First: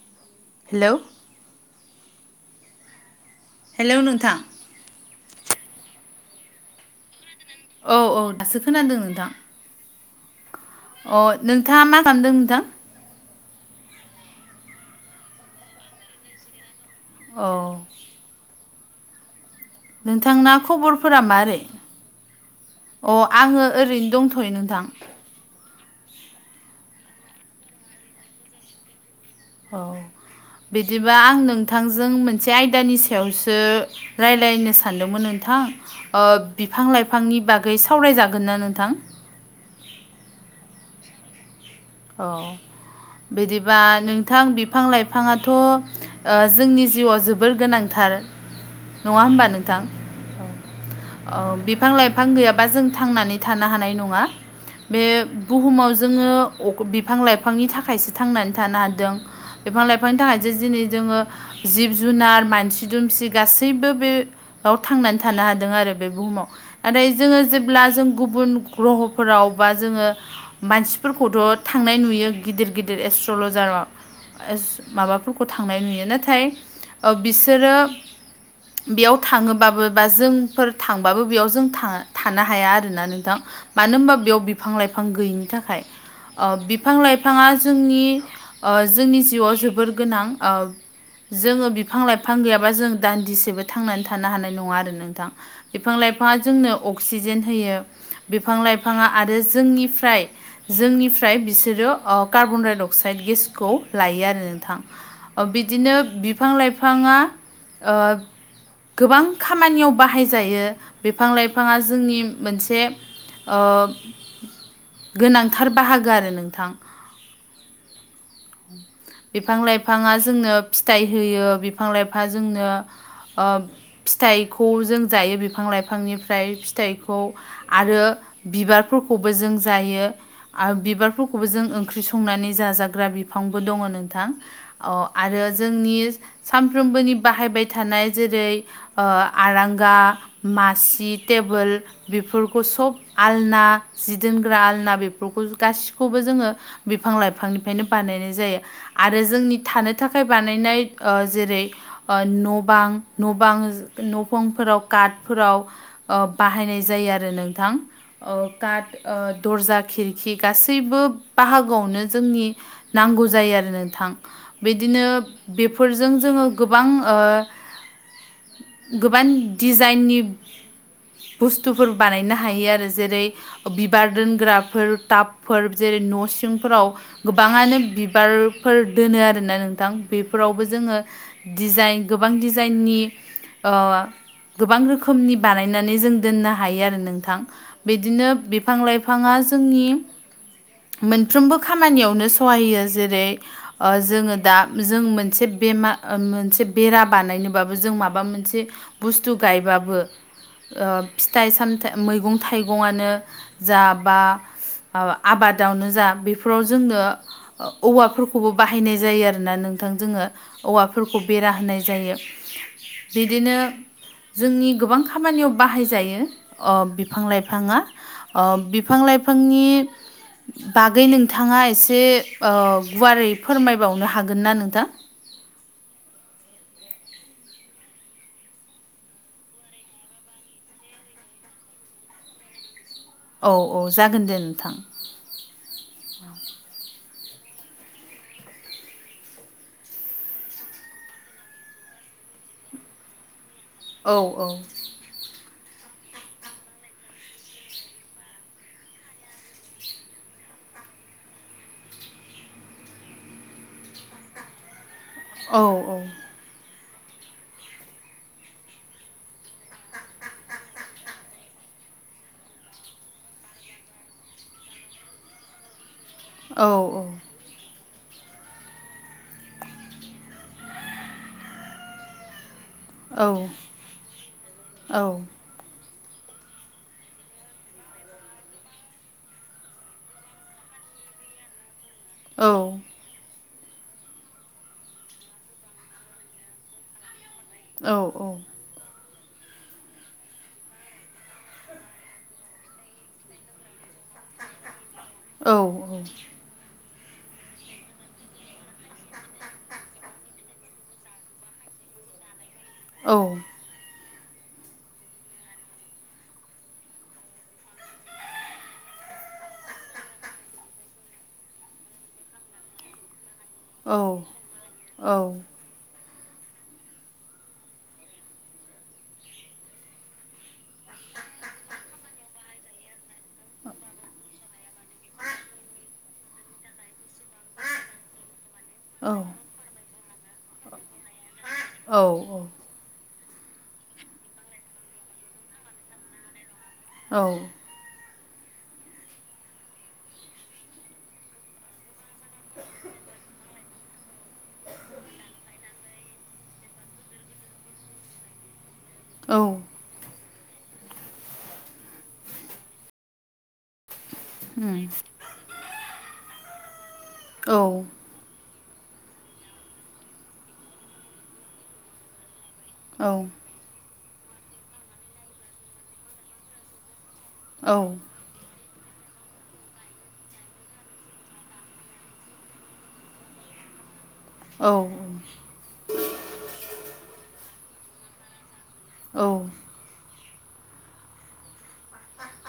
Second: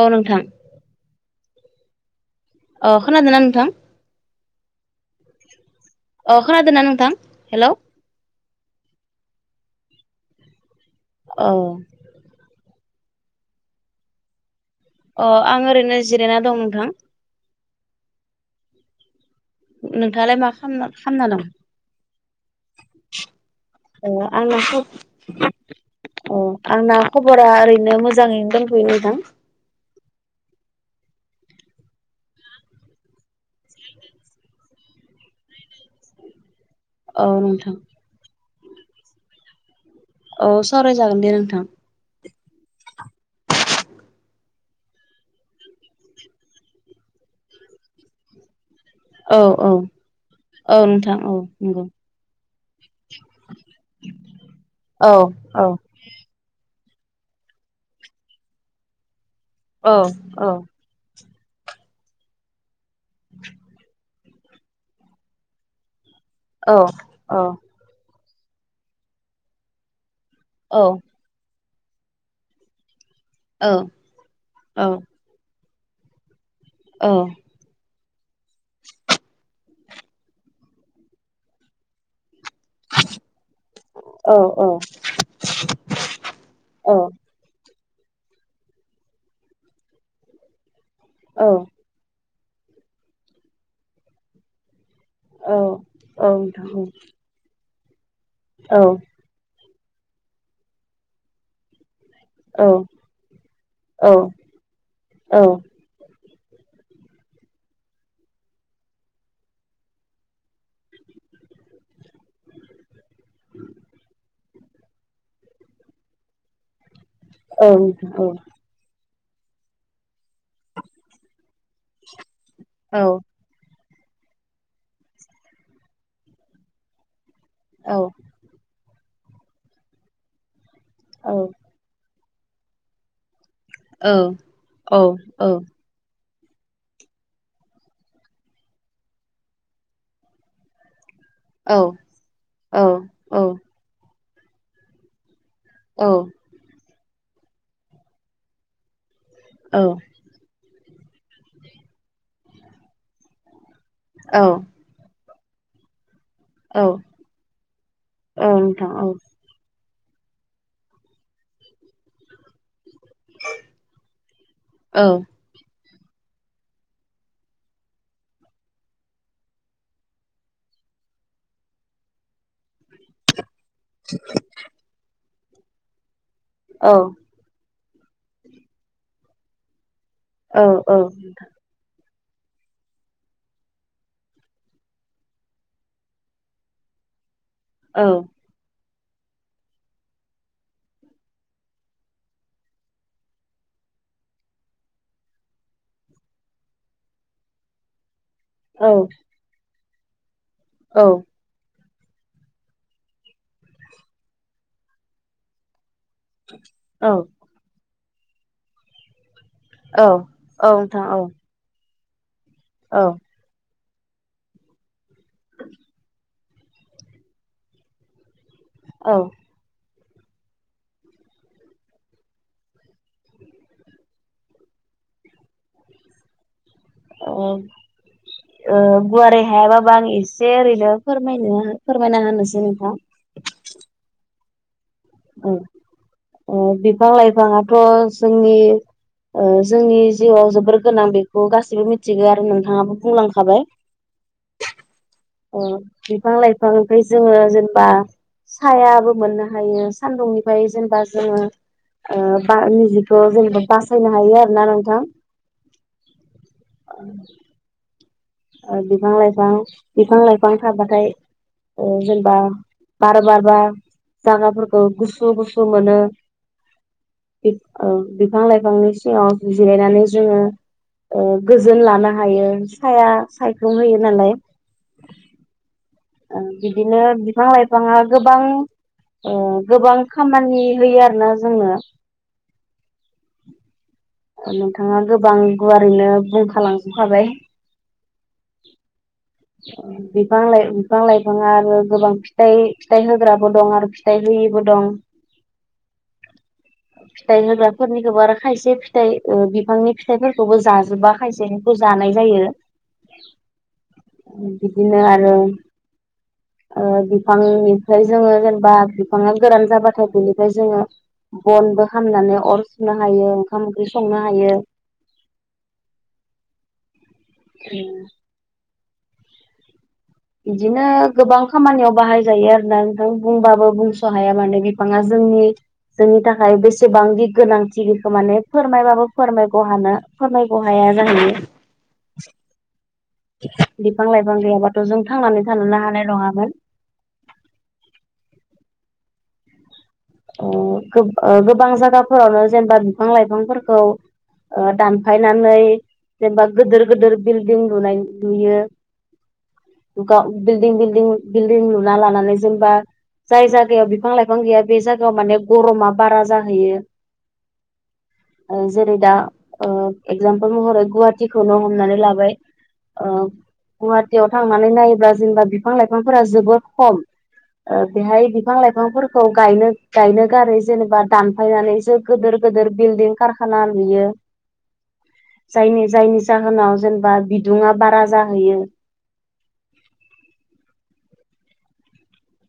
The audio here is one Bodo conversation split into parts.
औ नोंथां। हेल' अ खोनादोंना नोंथां। हेलौ नोंथां अ खोनादो ना नोंथां हेल' औ औ दासो खोनादो नोंथां। अ औ नोंथाङा मा खालामदों नोंथां? अ आं ओरैनो जिरायना दं नोंथां। अ नोंथाङालाय मा नोंथांना खामना- खबरफोरा खामना दं? मारै अ आङो ओरैनो अ दंथ'यो आं नोंथां [unintelligible] अ आंना खबरा ओरैनो मोजाङैनो दोंथ'यो नोंथां। औ बिदिबा आं नोंथांजों मोनसे आयदानि सायावसो राइरायनो सानदोंमोन नोंथां ओ बिफां लाइफांनि औ नोंथां बागै सावरायजागोन ना नोंथां? औ सावरायजागोन दे नोंथां। अ बिदिबा नोंथां बिफां लाइफाङाथ' ओ जोंनि जिउआव जोबोर गोनांथार नङा औ होमबा औ नोंथां? औ, औ बिफां लाइ फां गैयाबा जों थांनानै थानो हानाय नङा बे औ औ बुहुमाव जोङो बिफां लाइफांनि थाखायसो थांनानै थानो हादों बिफां औ लाइफांनि औ थाखायसो दिनै जोङो जिब जुनार मानसि दुमसि गासैबो बे याव थांनानै थानो हादों आरो बे बुहुमाव औ नाथाय जोङो जेब्ला जों गुबुन ग्रहफोराव बा जोङो औ मानसिफोरखौथ' थांनाय नुयो। गिदिर गिदिर एस्ट्रलजारा एस औ माबाफोरखौ थांनाय नुयो नाथाय। ओ बिसोरो बेयाव थाङोबाबो बा जोंफोर थांबाबो बेयाव जों था-थानो हाया आ रोना नोंथां, मानो होनबा बेयाव औ बिफां लाइफां गैयिनि थाखाय ओ बिफां लाइ फाङा जोंनि ओ जोंनि जिउआव जोबोर गोनां औ जोङो औ बि फां लाइफां गैयाबा जों दान्दिसेबो थांनानै थानो हानाय नङा आरो नोंथां। औ बिफां लाइफाङा नोंथां जोंनो औ अक्सिजेन होयो, बिफां औ लाइफाङा आरो जोंनिफ्राय जोंनिफ्राय बिसोरो अ कार्बन डाय अक्साइड गेसखौ औ लायो आरो नोंथां ओ औ बिदिनो। बिफां लाइफाङा ओ गोबां खामानियाव बाहायजायो बिफां लाइफाङा जोंनि मोनसे ओ गोनांथार बाहागो आरो नोंथां। औ बिफां लाइफाङा जोंनो फिथाइ होयो बिफां लाइफांआ जोंनो औ ओ फिथाइखौ जों जायो बिफां लाइफांनिफ्राय फिथाइखौ औ आरो बिबारफोरखौबो जों जायो आ औ बिबारफोरखौबो जों ओं ख्रि संनानै जाजाग्रा बिफांबो दङ' औ नोंथां अ औ आरो औ जोंनि सानफ्रोमबोनि बाहायबाय थानाय जेरै ओ आरांगा, मासि, टेबोल औ बेफोरखौ औ सब औ आलना जि दोनग्रा आलना बे फोरखौ गासिखौबो जोङो बिफां लाइफांनिफ्रायनो बानायनाय जायो। आरो जोंनि थानो था खाय बानायनाय ओ जेरै ओ न' बां न' बां औ न'फंफोराव कातफोराव ओ बाहायनाय जायो आरो नोंथां औ ओ काट नोंथां औ ओ दर्जा खिरखि गासैबो बाहागोआवनो जोंनि नांगौ जायो आरो नोंथां बिदिनो औ बेफोरजों जोङो गोबां ओ गोबां दिजाइननि बुस्थुफोर बानायनो हायो आरो जेरै बिबार दोनग्राफोर टाबफोर जेरै न' सिंफोराव औ गोबाङानो बिबारफोर दोनो आरोना नोंथां बेफोरावबो औ औ जोङो। डिजाइन गोबां डिजाइननि ओ गोबां रोखोमनि बानायनानै जों दोननो हायो आरो नोंथां। बिदिनो बिफां लाइफाङा जोंनि मोनफ्रोमबो खामानियावनो सहाय जेरै ओ जोङो दा जों मोनसे बेमा ओ मोनसे बेरा बानायनोबाबो जों माबा मोनसे औ बुस्थु गायबाबो ओ फिथाइ सामथाय मैगं थाइगङानो जा बा आबादावनो जा बेफोराव जोंनो औ नोंथां औवाफोरखौबो बाहायनाय जायो आरो। आरोना नोंथां औ जोङो औवाफोरखौ बेरा होनाय जायो औ बिदिनो। जोंनि गोबां खामानियाव बाहाय जायो बिफां लाइफाङा। बिफां औ लाइफांनि बागै नोंथाङा एसे गुवारै फोरमायबावनो हागोनना नोंथां। अ। गुवारै हायाबाबा आं एसे ओरैनो फोरमायनो फोरमायना होनोसै नोंथां। औ औ जागोन दे नोंथां। बिफां लाइफाङाथ' जोंनि जोंनि जिउआव जोबोर गोनां बेखौ गाैबो मिथिगौ आरो नोंथाङाबो बुंलांखाबाय। औ औ। औ बिफां लाइफां ओमफ्राय जोङो जेनेबा सायाबो मोननो हायो सान्दुंनिफ्राय जेनेबा जोङो। निजिखौ जेनेबा बासायनो हायो आरोना नोंथां। औ औ। बिफां लाइफां बिफां लाइफां थाबाथाय जेनेबा बार बारबा जाग्राफोरखौ गुसु गुसु मोनो औ औ। बिफां लाइफांनि सिङाव जिरायनानै जोङो। गोजोन लानो हायो साया सायखुम होयो नालाय। औ। बिदिनो बिफां लाइफाङा गोबां गोबां खामानि होयो आरोना जोंनो। औ। नोंथाङा गोबां गुवारैनो बुंखालांजोबखाबाय। औ औ। बिफां लाइफां बिफां लाइफाङा आरो गोबां फिथाइ फिथाइ होग्राबो दं आरो फिथाइ होयिबो दं। औ औ। फिथाइ होग्राफोरनिखौबो आरो खायसे फिथाइ बिफांनि फिथाइफोरखौबो जाजोबा खायसे खौ जानाय जायो। औ। बिदिनो आरो। बिफांनिफ्राय जोङो जेनेबा बिफाङा गोरान जाबाथाय बिनिफ्राय जोङो। बनबो खालामनानै अर सुनो हायो ओंखाम ओंख्रि संनो हायो। औ। [inaudible] बिदिनो गोबां खामानियाव बाहाय जायो आरोना नोंथां बुंबाबो बुंस' हाया माने बिफाङा जोंनि जोंनि थाखाय बेसेबांनि गोनांथि बेखौ माने। फोरमायबाबो औ फोरमायख' हानो फोरमायख' हाया जाहैयो। औ औ। बिफां लाइफां गैयाबाथ' जों थांनानै थानोनो हानाय नङामोन। औ। गोबां जायगाफोरावनो जेनेबा बिफां लाइफांफोरखौ। दानफायनानै जेनेबा गिदिर गिदिर बिल्डिं लुनाय लुयो औ बिल्डिं बिलडं बिल्डिं लुना लानानै जेनेबा जाय जायगायाव बिफां लाइफां गैया बे जायगायाव माने गरमा बारा जाहैयो औ जेरै दा एगजामपोल महरै गुवाहाटिीखौनो हमनानै लाबाय गुवाहाटियाव थांनानै नायोब्ला जेनेबा बिफां लाइफांफोरा जोबोर खम बेहाय बिफां लाइफांफोरखौ ायनो गायनो गारै जेनेबा दानफायनानैसो गिदोर गिदिर बिल्डिं कारखाना नुयो औ औ जायनि जायनि जाहोनाव जेनेबा बिदुङा बारा जाहैयो औ बा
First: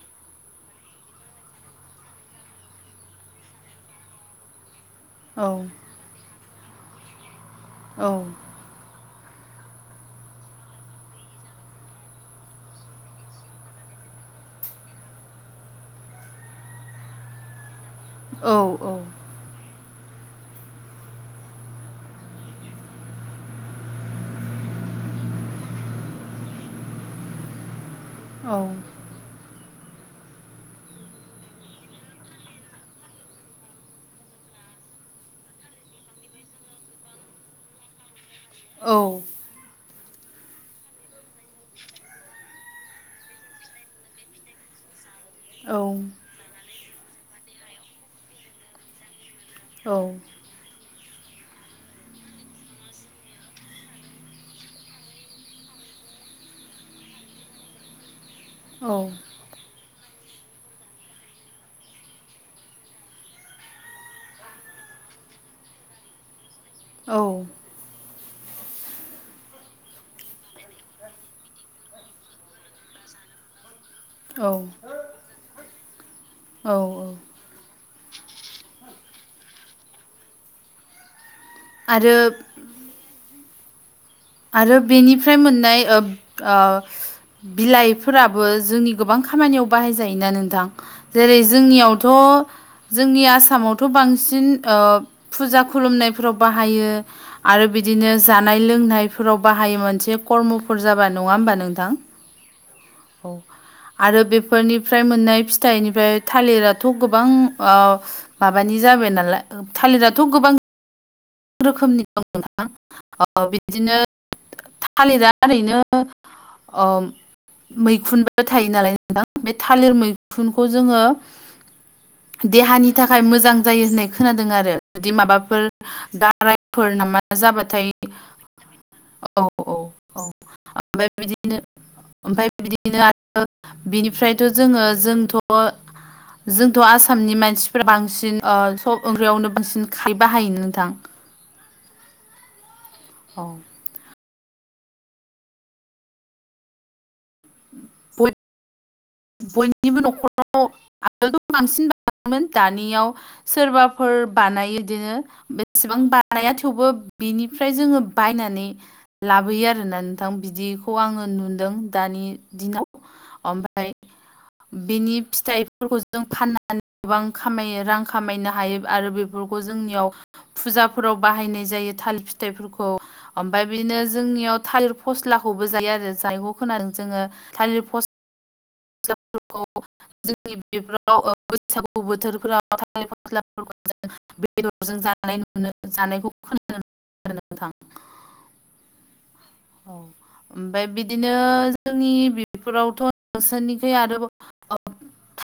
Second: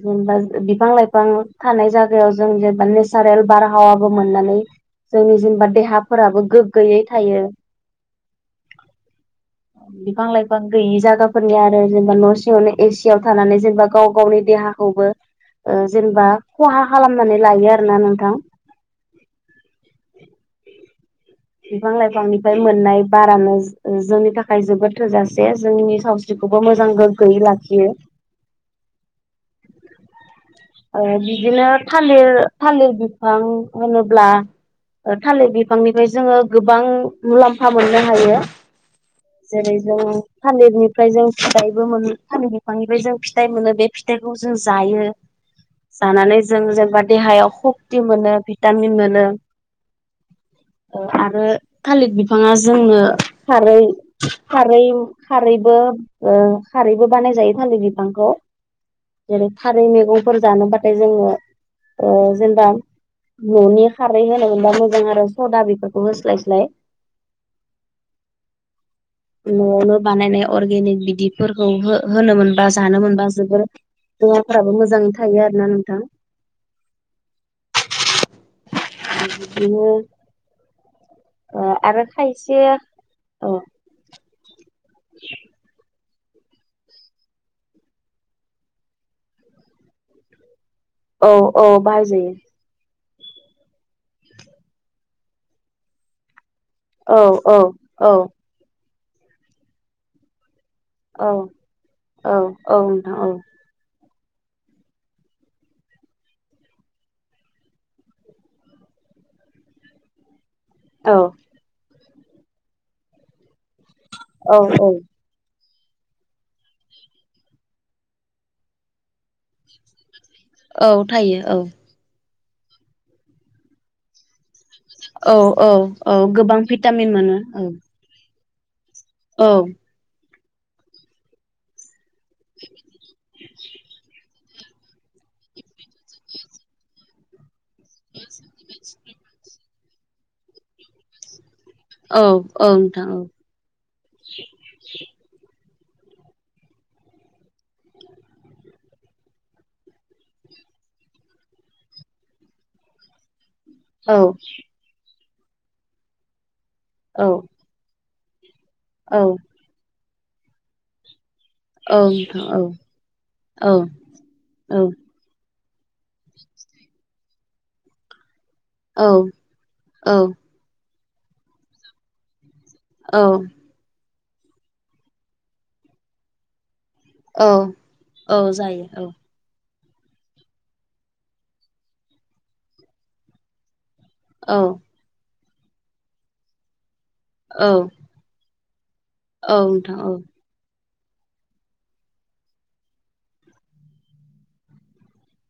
जेनेबा बिफां लाइफां थानाय जायगायाव जों जेनेबा नेसारेल बारा हहावाबो मोननानै जोंनि जेनेबा देहाफोराबो गोग्गोयै थायो औ बिफां लाइफां गैयि जायागाफोरनि आरो जेनेबा न' सिङावनो एसिव थानानै जेनेबा गाव गावनि देहा खौ जेनेबा खहा खालामनानै लायो आरोना नोंथां औ औ बिफां लाइफांनिफ्राय मोननाय बारानो जोंनि थाखाय जोबोद थोजासे जोंनि सावस्रि जखौबो मोजां गोग्गोयै लाखियो औ बिदिनो थालिर थालिर बिफां होनोब्ला थालिर बिफांनिफ्राय जोङो गोबां मुलाम्फा मोननो हायो औ जेरै जों थालिरनिफ्राय जों फिथाइबो मोन थालिर बिफांनिफ्राय जों फिथाइ मोनो बे फथखौ जों जायो जानानै जों जेनेबा देहायाव सक्ति मोनो भिटामिन मोनो औ आरो थालिर बिफाङा जोंनो खारै खार खारैबो खारैबो बानाय जायो थालिर बिफांखौ औ जेरै खारै मैगंफोर जानोबाथाय जोङो जेनेबा न'नि खारै होनो मोनबा मोजां आरो सदा बेफोरखौ होस्लायस्लाय औ न'आवनो बानायनाय अर्गेनिक बिदिफोरखौ होनो मोनबा जानो मोनबा जोबोर औ औ दवाफोराबो मोजांै थायो आरोोना नोंथां औ औ बि अ आरो खायसे अ आरो बेनिफ्राय मोननाय बिलाइफोराबो जोंनि गोबां खामानियाव बाहायजायोना नोंथां औ जेरै औ जोंनियावथ' बाहायजायो जोंनि आसामावथ' बांसिन फुजा खुलुमनाय ाव बायो औ आरो औ बिदिनो जानाय लोंनायफोराव बाहायो मोनसे कर्मफोर जाबा नङा औ होमबा नोंथां औ औ नोंथां औ आरो बेफोरनिफ्राय मोननाय फिथाइनिफ्राय थालिराथ' गोबां माबानि जाबाय नालाय थालिरथ' गोबां औ रोखोमनि दं नोंथां बिदिनो औ औ खालि दा ओरैनो अम मैखुनबो थायो नालाय नोंथां बे थालिर मैखुन मैखुनखौ औ जोङो थायो औ देहानि थाखाय मोजां जायो होननाय खोनादों आरो जुदि औ माबाफोर औ औ गोबां गारायफोर भिटामिन नामा मोनो औ जाबाथाय औ औ औ ओमफ्राय बिदिनो ओमफ्राय बिदिनो आरो बिनिफ्रायथ' जोङो जोंथ' जोंथ' आसामनि मानसिफोरा्रा बांसिन सब ओंख्रियावनो बांसिन खारै बाहायो नोंथां औ औ नोंथां औ औ बय बयनिबो न'खराव आगोलथ' बांसिन बोन दानियाव सोरबा फोर औ बानायो बिदिनो बेसेबां बानाया थेवबो औ बिनिफ्राय जोङो बायनानै औ लाबोयो आरोना नोंथां बिदिखौ आङो नुदों दानि नोंथां औ दिनाव औ औ ओमफ्राय औ बिनि फिथाइ बेफोरखौ जों फाननानै गोबां खामायो रां खामायनो हायो आरो औ बेफोरखौ जोंनियाव औ फुजाफोराव बाहायनाय जायो थाल फिथाइफोरखौ ओमफफ्राय बिदिनो जोंनियाव थालिर फस्लाखौबो जायो आरो जायखौ खोनादों जोङो। औ औ जायो औ फोरखौ जोंनि बेफोराव बैसागु बोथोरफोरावां थालेर मस्लाों औ औ बेदरजों [unintelligible] जानायखौ खोनानो औ औ नोंथां औ ओमफ्राय बिदिनो जोंनि बिफोरावथ' नसोरनिखै आरोबाव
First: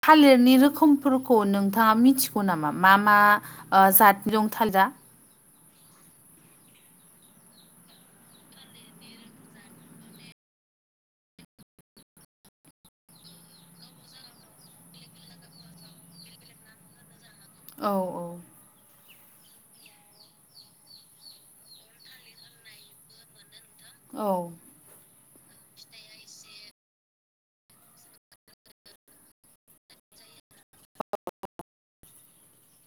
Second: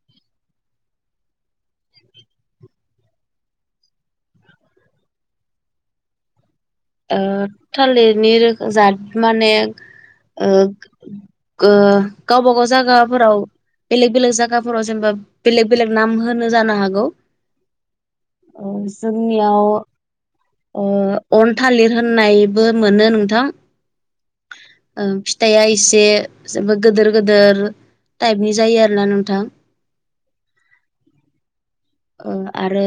थालिरनि रोखोमफोरखौ नोंथाङा मिथिगौ नामा मा मा जाद दं थालिरा? ओ थालिरनि रोखोम जाद माने ओ गावबा गाव जायगाफोराव बेलेग बेलेग जायगाफोराव जेनेबा बेलेग बेलेग नाम होनो जानो हागौ। औ औ अ जोंनियाव ओ अन थालिर होननायबो मोनो नोंथां औ ओं फिथाइया एसे जेबो गिदिर गिदिर टाइपनि जायो आरोना नोंथां। औ आरो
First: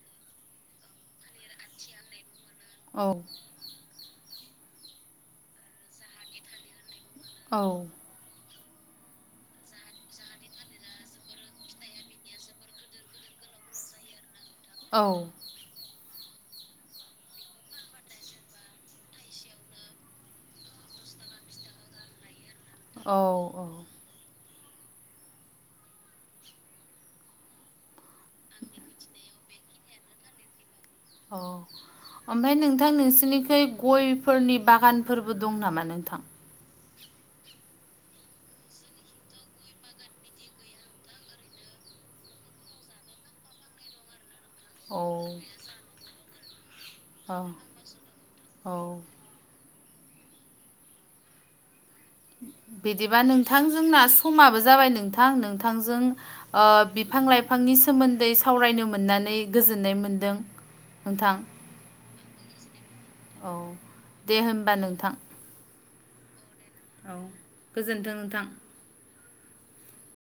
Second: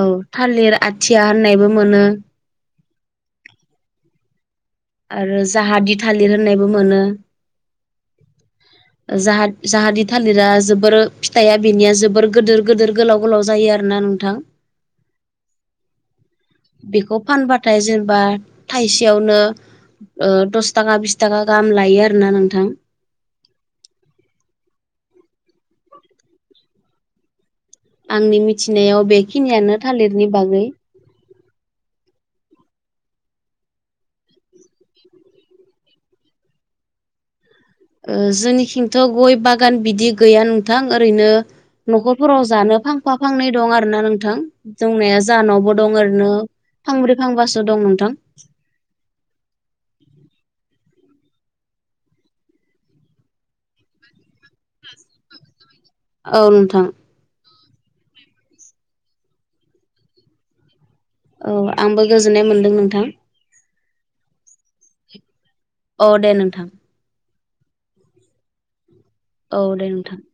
औ थालिर आथिया होननायबो मोनो औ आरो जाहादि थालिर होननायबो मोनो औ जाहादि थालिरा जोबोर फिथाइा बेनिया जोबोर गोदोर गोदोर गोलाव गोलाव जायो आरो ना नों थां औ बेखौ फानबाथाय जेनेबा थाइसेयावनो दस थाखा बिस थाखा गाहाम लायो आरोना नोंथां औ औ आंनि मिथिनायाव बेखिनियानो थालिरनि बागै औ ओमफ्राय नोंथां नोंसिरनिखै गयफोरनि बागानफोरबो दं नामा नोंथां? ओ जोंनिखिंथ' गय बागान बिदि गैया नोंथां ओरैनो न'खरफोराव जानो फांफा फांनै दं आरो ना नोंथां। औ दंनाया जानावबो दं ओरैनो फांब्रै औ फांबासो दं नोंथां औ बिदिबा नोंथांजोंना समाबो जाबाय नोंथां नोंथांजों औ ओ नोंथां बि फां लाइफांनि सोमोन्दै सावरायनो मोननानै गोजोननाय मोन्दों नोंथां औ आंबो गोजोननाय मोन्दों नोंथां औ दे होनबा नोंथां अ दे नोंथां औ गोजोनथों नोंथां। औ दे नोंथां